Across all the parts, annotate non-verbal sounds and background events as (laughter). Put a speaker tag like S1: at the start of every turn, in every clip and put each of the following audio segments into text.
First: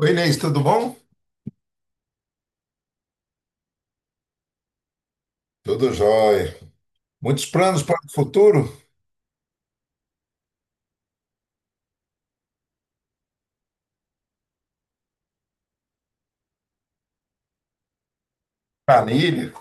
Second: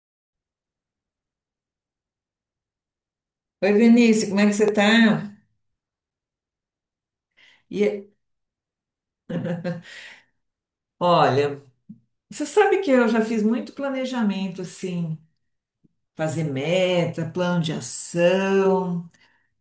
S1: Oi, Inês, tudo bom?
S2: Oi, Vinícius, como é que você tá?
S1: Tudo jóia. Muitos planos para
S2: E,
S1: o futuro?
S2: olha, você sabe que eu já fiz muito planejamento, assim, fazer meta, plano de ação,
S1: Planilha?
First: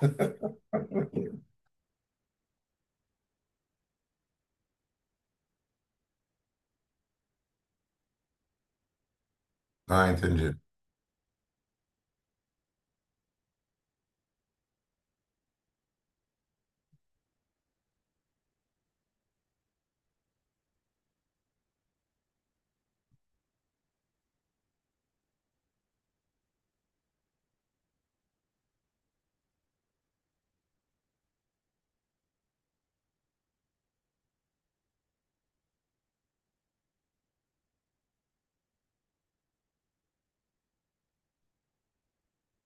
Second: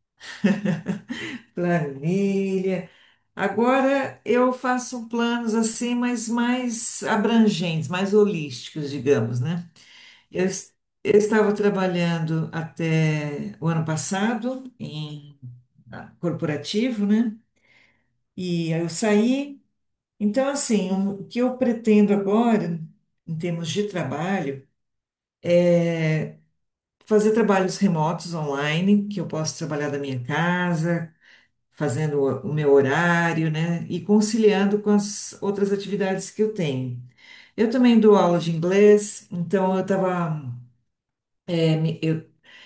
S2: planilha. Agora eu faço planos assim, mas mais abrangentes, mais holísticos, digamos, né?
S1: Ah,
S2: Eu,
S1: entendi.
S2: es- eu estava trabalhando até o ano passado em corporativo, né? E aí eu saí. Então, assim, o que eu pretendo agora, em termos de trabalho, fazer trabalhos remotos online, que eu posso trabalhar da minha casa, fazendo o meu horário, né? E conciliando com as outras atividades que eu tenho. Eu também dou aula de inglês, então eu estava eu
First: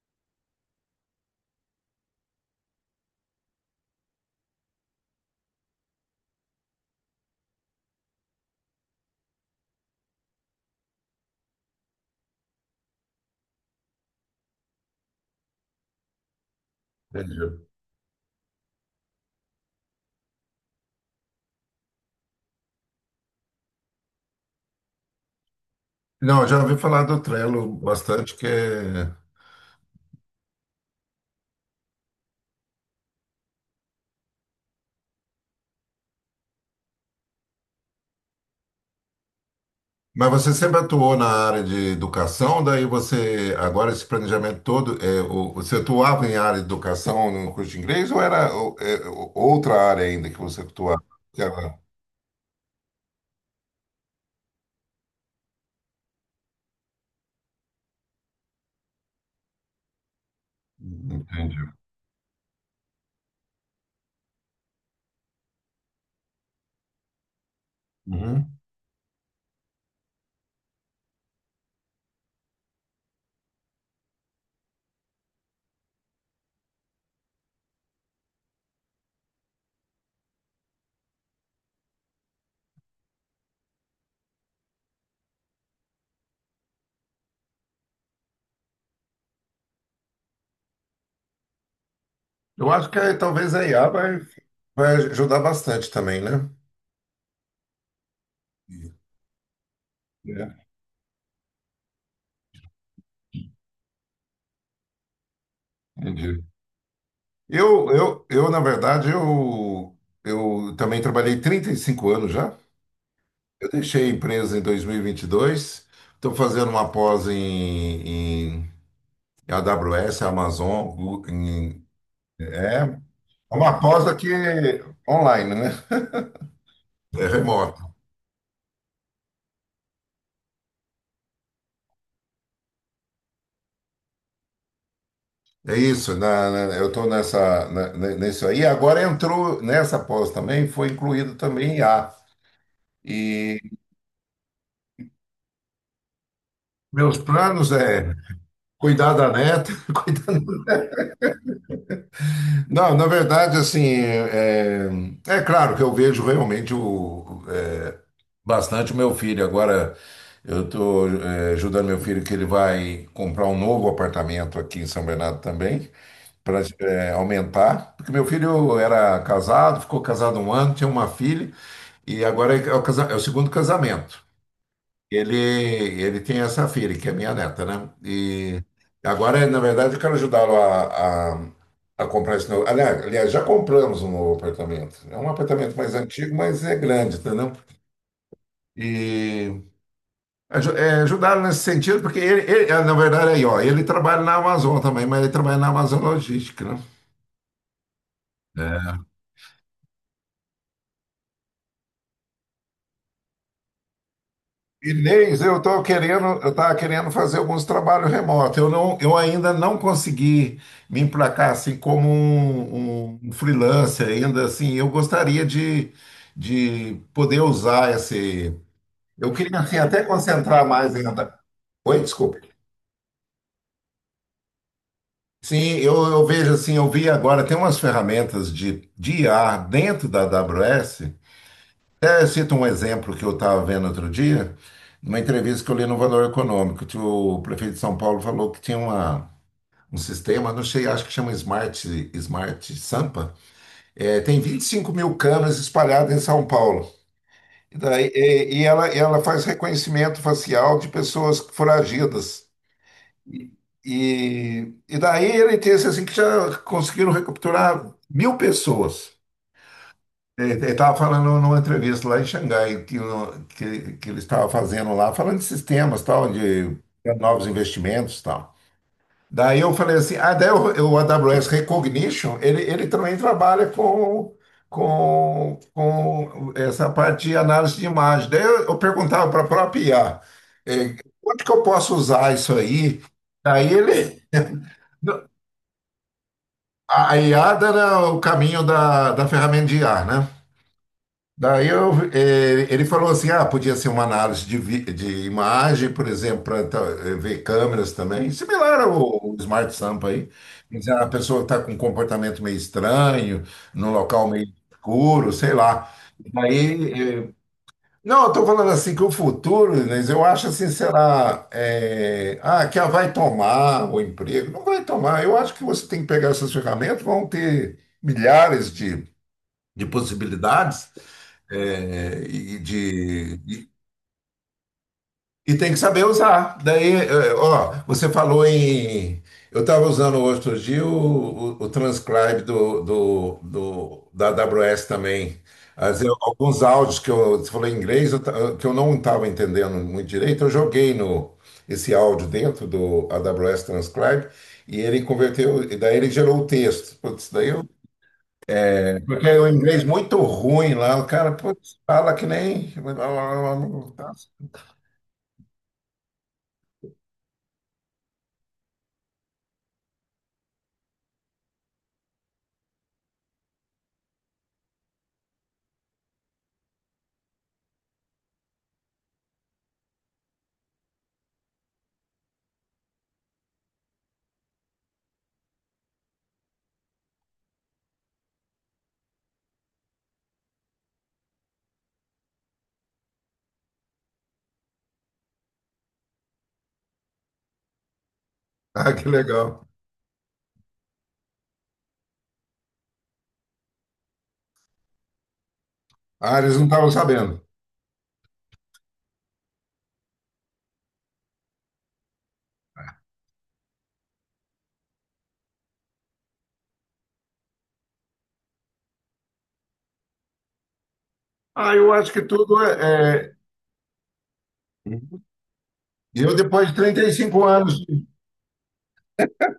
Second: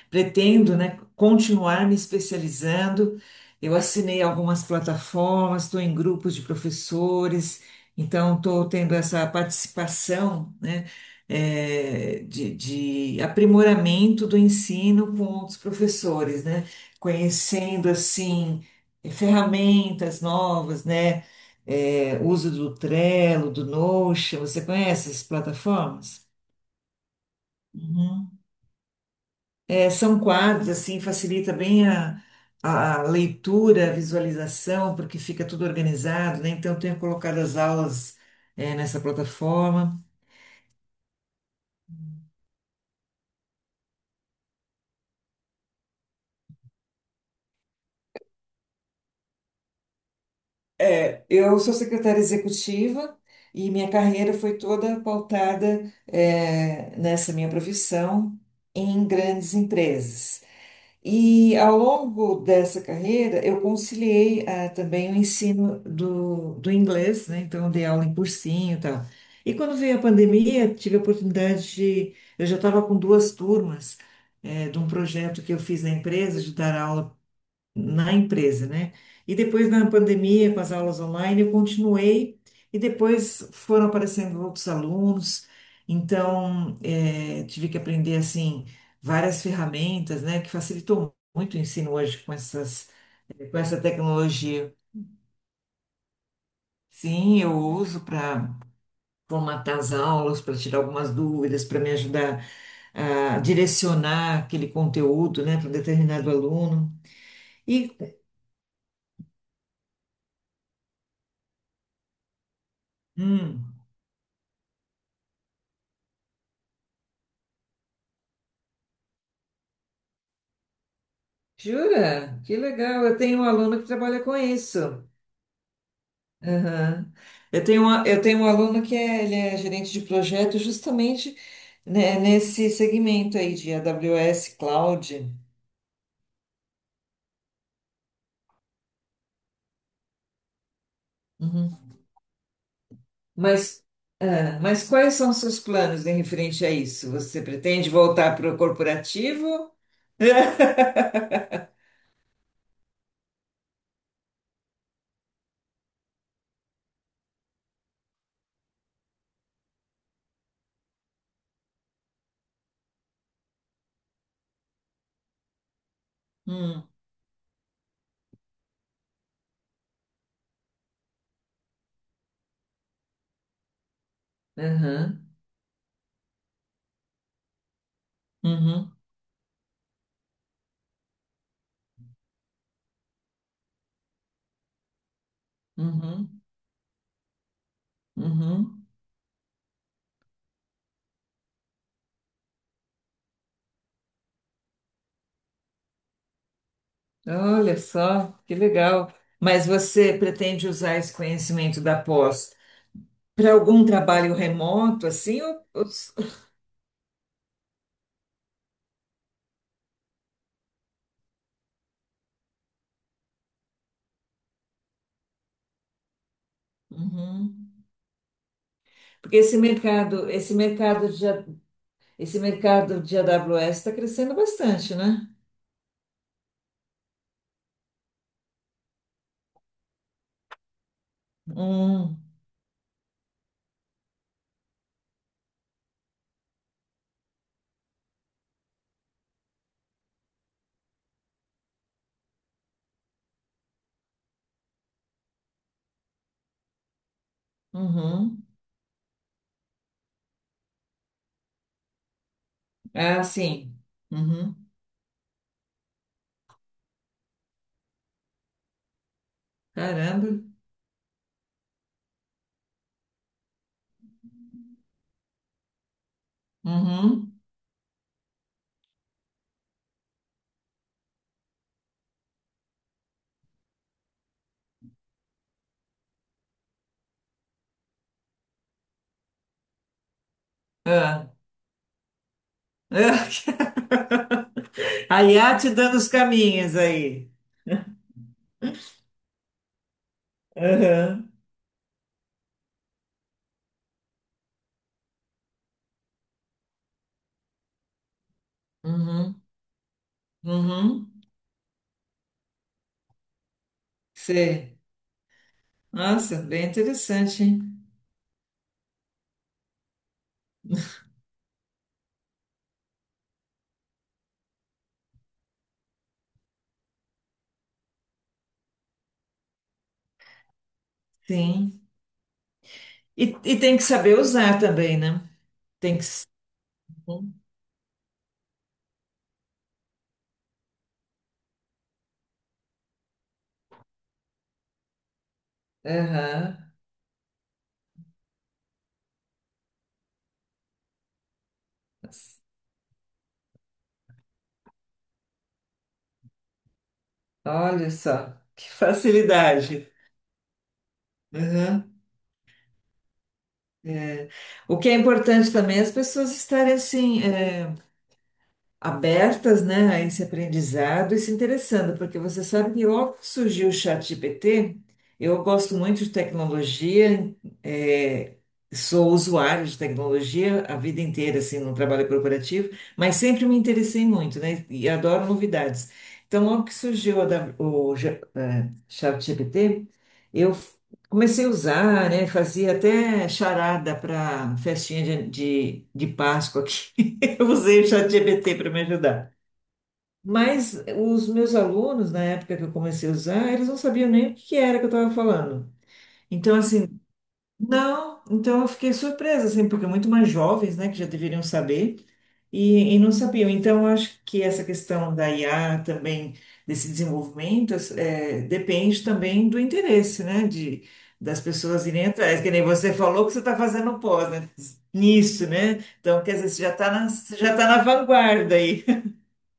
S2: pretendo, né, continuar me especializando. Eu assinei algumas plataformas, estou em grupos de professores, então estou tendo essa participação, né, de aprimoramento do ensino com outros professores, né,
S1: Entendi.
S2: conhecendo assim ferramentas novas, né, uso do Trello, do Notion. Você conhece essas plataformas?
S1: Não, eu já ouvi falar do Trello bastante, que é.
S2: É, são quadros, assim, facilita bem a leitura, a visualização, porque fica tudo organizado, né? Então, eu tenho colocado as aulas, é, nessa plataforma.
S1: Mas você sempre atuou na área de educação, daí você, agora esse planejamento todo, você atuava em área de educação no curso de inglês ou era outra área ainda que você atuava?
S2: É, eu sou
S1: Aquela-
S2: secretária executiva e minha carreira foi toda pautada, é, nessa minha profissão em grandes empresas. E
S1: Entendi.
S2: ao longo dessa carreira, eu conciliei também o ensino do inglês, né? Então, eu dei aula em
S1: Uhum.
S2: cursinho e tal. E quando veio a pandemia, tive a oportunidade de. Eu já estava com duas turmas de um projeto que eu fiz na empresa, de dar aula na empresa, né? E depois na pandemia, com as aulas online, eu continuei e depois foram aparecendo outros alunos, então tive que aprender assim várias ferramentas, né, que facilitou muito o ensino hoje com
S1: Eu acho talvez
S2: com
S1: a
S2: essa
S1: IA
S2: tecnologia.
S1: vai ajudar bastante também, né?
S2: Sim, eu uso para formatar as aulas,
S1: É,
S2: para tirar algumas dúvidas, para me ajudar a direcionar aquele conteúdo, né, para um determinado
S1: Entendi.
S2: aluno.
S1: Eu,
S2: E,
S1: eu, eu, na verdade, eu também trabalhei 35 anos já. Eu
S2: hum,
S1: deixei a empresa em dois mil e vinte e dois. Estou fazendo uma pós em a AWS, Amazon.
S2: Jura? Que
S1: É
S2: legal. Eu tenho um
S1: é uma
S2: aluno que
S1: pós
S2: trabalha
S1: aqui
S2: com isso.
S1: online, né?
S2: Aham.
S1: É
S2: Eu
S1: remoto.
S2: tenho eu tenho um aluno que é, ele é gerente de projeto justamente, né, nesse segmento aí de AWS Cloud.
S1: É isso. Eu estou nessa, nisso aí. Agora entrou nessa pós também, foi incluído também
S2: Uhum.
S1: I a. E
S2: Mas, mas quais são os seus planos em referente a isso?
S1: meus
S2: Você
S1: planos
S2: pretende
S1: é
S2: voltar para o
S1: cuidar da neta,
S2: corporativo?
S1: (laughs) cuidar
S2: (laughs)
S1: Não, na verdade, é claro que eu vejo realmente bastante o meu filho. Agora eu estou ajudando meu filho que ele vai comprar um novo apartamento aqui em São Bernardo também, para
S2: Hum.
S1: aumentar. Porque meu filho era casado, ficou casado um ano, tinha uma filha, e agora é é o segundo casamento.
S2: Aham.
S1: Ele tem essa filha, que é minha neta, né? E
S2: Uhum.
S1: agora, na verdade, eu quero ajudá-lo a comprar esse novo. Aliás, já compramos um novo apartamento. É um apartamento mais antigo,
S2: Uhum.
S1: mas é grande, entendeu?
S2: Uhum.
S1: E ajudá-lo nesse sentido, porque ah, na verdade, aí, ó, ele trabalha na Amazon também, mas ele trabalha na Amazon Logística, né?
S2: Olha só, que
S1: É.
S2: legal. Mas você pretende usar esse conhecimento da pós para algum trabalho remoto,
S1: Inês,
S2: assim? Ou- ou-
S1: eu estava querendo fazer alguns trabalhos remotos. Eu ainda não consegui me emplacar assim como um freelancer ainda assim. Eu gostaria de poder
S2: Uhum.
S1: usar esse. Eu
S2: Porque
S1: queria assim até
S2: esse
S1: concentrar mais
S2: mercado de,
S1: ainda.
S2: A-
S1: Oi,
S2: esse
S1: desculpe.
S2: mercado de AWS está crescendo bastante, né?
S1: Sim, eu vejo assim, eu vi agora tem umas ferramentas de IA dentro da AWS.
S2: Hum,
S1: Até cito um exemplo que eu estava vendo outro dia, numa entrevista que eu li no Valor Econômico, que o prefeito de São Paulo falou que tinha um sistema, não sei, acho que chama Smart Sampa, é, tem 25 mil câmeras espalhadas em São Paulo. E daí,
S2: uhum.
S1: e ela faz reconhecimento facial de pessoas foragidas.
S2: Ah, sim. Uhum.
S1: E daí ele disse assim que já conseguiram recapturar 1.000 pessoas.
S2: Caramba.
S1: Ele estava falando numa entrevista lá em Xangai, que, no- que ele estava fazendo lá, falando de sistemas, tal, de
S2: Uhum.
S1: novos investimentos, tal. Daí eu falei assim, ah, daí o AWS Recognition, ele também trabalha com essa parte de análise de imagem. Daí eu perguntava para a própria IA, eh,
S2: Ah.
S1: onde que eu posso usar isso aí? Daí
S2: (laughs)
S1: ele,
S2: A IA te dando os caminhos
S1: a I a
S2: aí.
S1: IA era o caminho da, da ferramenta de IA, né?
S2: Aham.
S1: Daí ele falou assim, ah, podia ser uma análise de imagem, por exemplo, para ver câmeras também, similar ao, ao
S2: Uhum.
S1: Smart Sampa aí. Quer dizer, a
S2: Uhum.
S1: pessoa está com um comportamento meio estranho, num local meio
S2: Sei.
S1: escuro, sei lá.
S2: Nossa, bem
S1: Daí, eh,
S2: interessante, hein?
S1: não, eu estou falando assim que o futuro, Inês, eu acho assim, que a vai tomar o emprego. Não vai tomar, eu acho que você tem que pegar essas ferramentas, vão ter milhares de possibilidades.
S2: Sim.
S1: É, e, de,
S2: E
S1: e,
S2: tem que saber usar também, né?
S1: e tem que
S2: Tem que.
S1: saber
S2: s-
S1: usar.
S2: Uhum.
S1: Ó, você falou em. Eu estava usando outro dia o transcribe da AWS também. Alguns
S2: Aham.
S1: áudios você falou em inglês, que eu não estava entendendo muito direito, eu joguei no, esse áudio dentro do AWS Transcribe e ele converteu, e daí ele gerou o texto. Putz, daí eu
S2: Olha só, que
S1: porque é um inglês
S2: facilidade.
S1: muito ruim lá, o cara, putz,
S2: Aham.
S1: fala que nem. (laughs)
S2: É. O que é importante também é as pessoas estarem assim. Abertas, né, a esse aprendizado e se interessando, porque você sabe que logo que surgiu o ChatGPT, eu gosto muito de tecnologia, é, sou usuário de tecnologia a vida inteira, assim, no trabalho corporativo, mas sempre me interessei muito, né, e adoro novidades. Então, logo que surgiu a da- o, G- é, ChatGPT, eu f- comecei a usar, né, fazia até charada para festinha de Páscoa aqui eu usei o ChatGPT para me
S1: Ah, que
S2: ajudar.
S1: legal.
S2: Mas os meus alunos, na época que eu comecei a usar, eles não sabiam nem o que era que eu estava falando.
S1: Ah, eles
S2: Então,
S1: não estavam
S2: assim,
S1: sabendo.
S2: não, então eu fiquei surpresa, assim, porque muito mais jovens, né, que já deveriam saber e não sabiam. Então, eu acho que essa questão da IA também, desse desenvolvimento, depende também do interesse, né, de, das
S1: Ah,
S2: pessoas
S1: eu
S2: irem
S1: acho que
S2: atrás. Que
S1: tudo
S2: nem você
S1: é.
S2: falou que
S1: é-
S2: você está fazendo pós, né, nisso, né? Então, quer
S1: Eu,
S2: dizer, você
S1: depois
S2: já
S1: de
S2: está
S1: trinta e
S2: você
S1: cinco
S2: já tá na
S1: anos
S2: vanguarda aí.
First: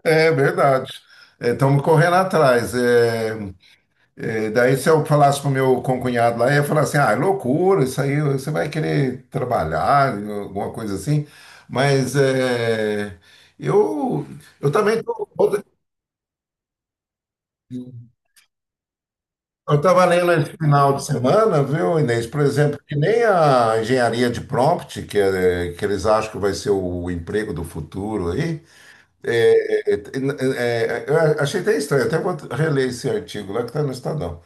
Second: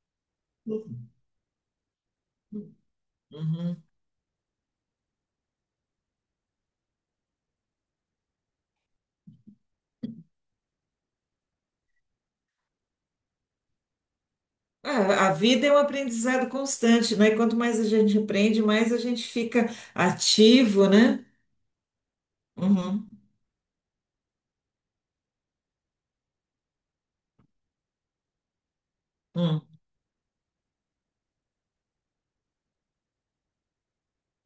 S1: É verdade. Estamos correndo atrás.
S2: Uhum.
S1: Daí, se eu falasse para o meu concunhado lá, ele ia falar assim: ah, é loucura, isso aí você vai querer trabalhar, alguma coisa assim. Mas é, eu, eu
S2: É,
S1: também tô,
S2: a vida é um aprendizado constante, né? E quanto mais a
S1: eu
S2: gente aprende, mais a gente fica
S1: estava lendo esse
S2: ativo,
S1: final de
S2: né?
S1: semana, viu, Inês? Por exemplo, que
S2: Uhum.
S1: nem a engenharia de prompt, que eles acham que vai ser o emprego do futuro aí.
S2: Hum,
S1: Eu achei até estranho, até vou reler esse artigo lá que está no Estadão.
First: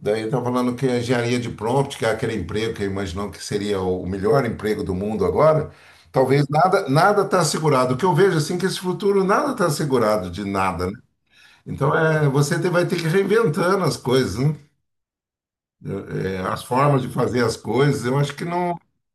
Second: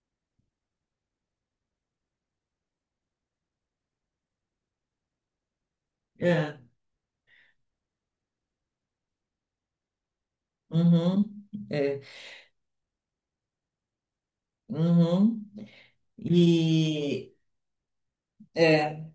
S1: Daí está falando que a engenharia de prompt, que é aquele emprego que imaginou que seria o melhor emprego do mundo agora, talvez
S2: é,
S1: nada está assegurado. O que eu vejo assim é que esse futuro nada está assegurado de nada, né?
S2: uhum,
S1: Então
S2: é,
S1: é, vai ter que ir reinventando as coisas, né?
S2: uhum,
S1: É, as formas de
S2: e,
S1: fazer as coisas. Eu acho que não.
S2: é,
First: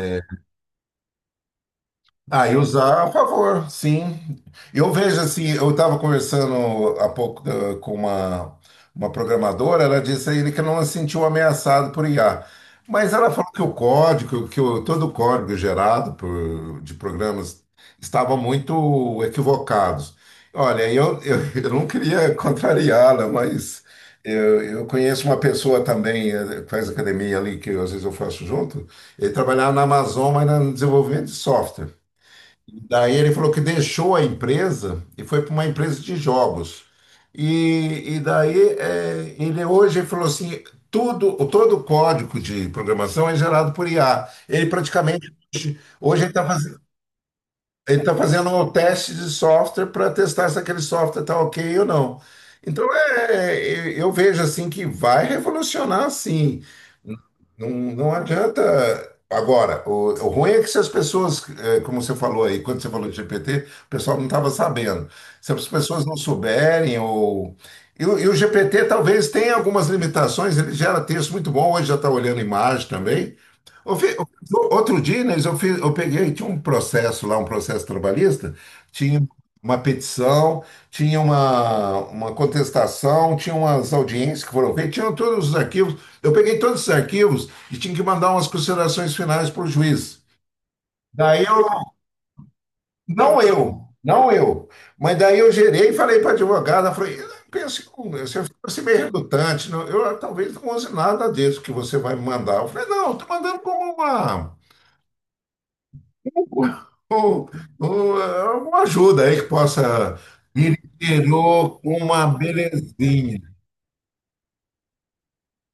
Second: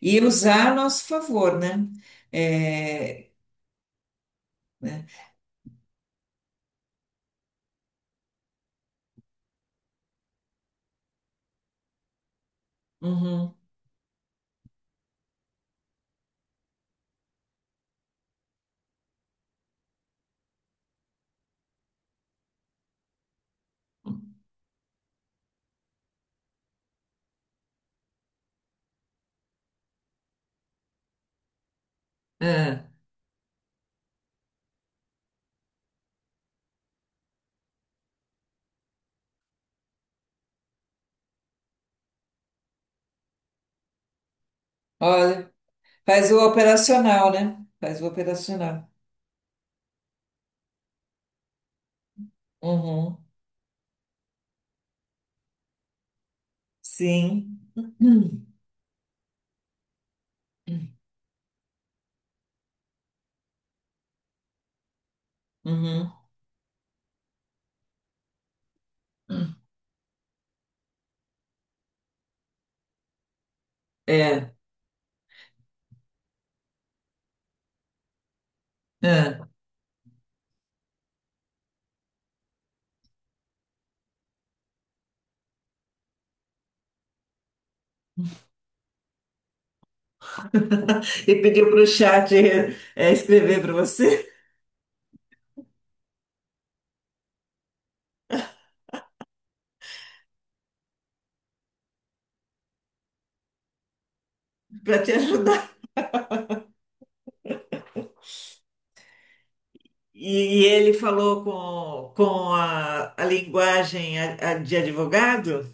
S2: e usar a nosso favor, né?
S1: Ah, e usar a
S2: É,
S1: favor, sim. Eu vejo assim, eu estava conversando há pouco uma programadora, ela disse a ele que não se sentiu ameaçado por IA. Mas ela falou
S2: uhum,
S1: que o código, todo o código gerado de programas estava muito equivocado. Olha, (laughs) eu não queria contrariá-la, mas eu conheço uma pessoa também, eh, que faz academia ali, que às vezes eu faço junto, ele trabalhava na Amazon, mas no desenvolvimento de software.
S2: é.
S1: Daí ele falou que deixou a empresa e foi para uma empresa de jogos. Ele hoje falou assim, todo o código de programação é gerado por IA. Ele praticamente
S2: Olha,
S1: hoje ele
S2: faz o
S1: está fazendo,
S2: operacional, né? Faz
S1: ele
S2: o
S1: tá fazendo um
S2: operacional.
S1: teste de software para testar se aquele software está ok ou não. Então
S2: Uhum,
S1: é, eu vejo assim que vai revolucionar sim.
S2: sim.
S1: Não, não
S2: Uhum,
S1: adianta. Agora, o ruim é que se as pessoas, eh, como você falou aí, quando você falou de GPT, o pessoal não estava sabendo. Se as pessoas
S2: uhum,
S1: não souberem, ou. E, o GPT talvez tenha algumas limitações, ele gera texto muito bom, hoje já está olhando imagem também. Eu fi- eu-
S2: é,
S1: outro dia, Inês, eu peguei, tinha um processo lá, um processo trabalhista, tinha
S2: é.
S1: uma petição, tinha uma contestação, tinha umas audiências que foram feitas, tinham todos os arquivos. Eu peguei todos os arquivos e tinha que mandar umas considerações finais para o juiz.
S2: E
S1: Daí eu,
S2: pediu para o chat
S1: não
S2: escrever para
S1: eu,
S2: você,
S1: não eu, mas daí eu gerei e falei para a advogada, falei, pense, um, você fosse meio redutante, talvez não use nada disso que você vai me mandar. Eu falei, não, estou mandando como uma,
S2: (laughs) para te ajudar.
S1: um- um- um, uma ajuda aí que possa
S2: E,
S1: me
S2: ele falou
S1: tirou uma
S2: com a
S1: belezinha.
S2: linguagem a de advogado?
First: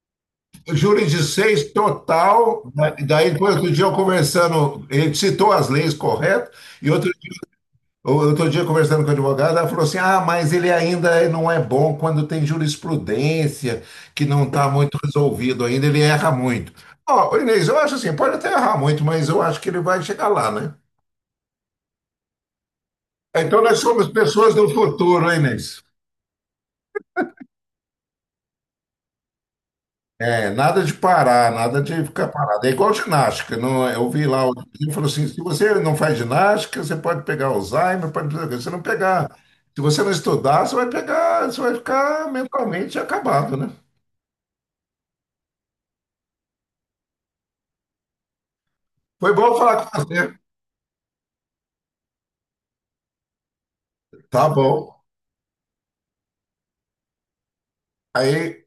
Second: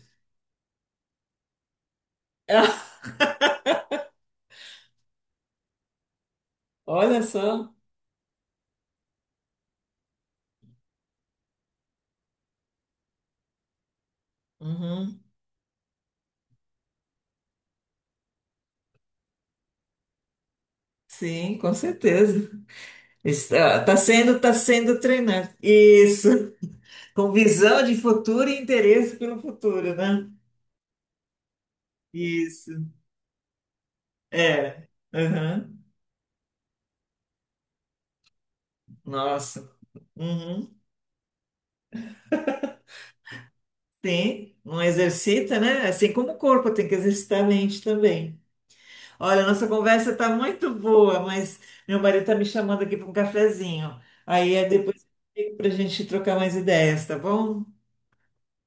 S1: Júri de 6 total, daí depois outro dia eu conversando, ele citou as leis corretas, e outro
S2: Olha só.
S1: Outro dia, conversando com a advogada, ela falou assim: ah, mas ele ainda não é bom quando tem jurisprudência, que não está muito
S2: Uhum.
S1: resolvido ainda, ele erra muito. Ó, Inês, eu acho assim: pode até errar muito, mas eu acho que ele vai chegar lá, né?
S2: Sim, com certeza.
S1: Então nós somos
S2: Tá
S1: pessoas do
S2: sendo
S1: futuro, hein,
S2: treinado.
S1: Inês?
S2: Isso. Com visão de futuro e interesse pelo futuro, né?
S1: É, nada de parar, nada de ficar parado. É
S2: Isso.
S1: igual ginástica. Não, é? Eu vi lá,
S2: É.
S1: ele falou assim: se você
S2: Uhum.
S1: não faz ginástica, você pode pegar Alzheimer, pode pegar. Se você não pegar,
S2: Nossa.
S1: se você não estudar,
S2: Uhum.
S1: você vai pegar, você vai ficar mentalmente acabado, né?
S2: Tem. Não exercita, né? Assim como o corpo tem que exercitar a mente também.
S1: Foi
S2: Olha,
S1: bom
S2: nossa
S1: falar com
S2: conversa tá
S1: você.
S2: muito boa, mas meu marido tá me chamando aqui para um cafezinho.
S1: Tá
S2: Aí é
S1: bom.
S2: depois para a gente trocar mais ideias, tá bom?
S1: Aí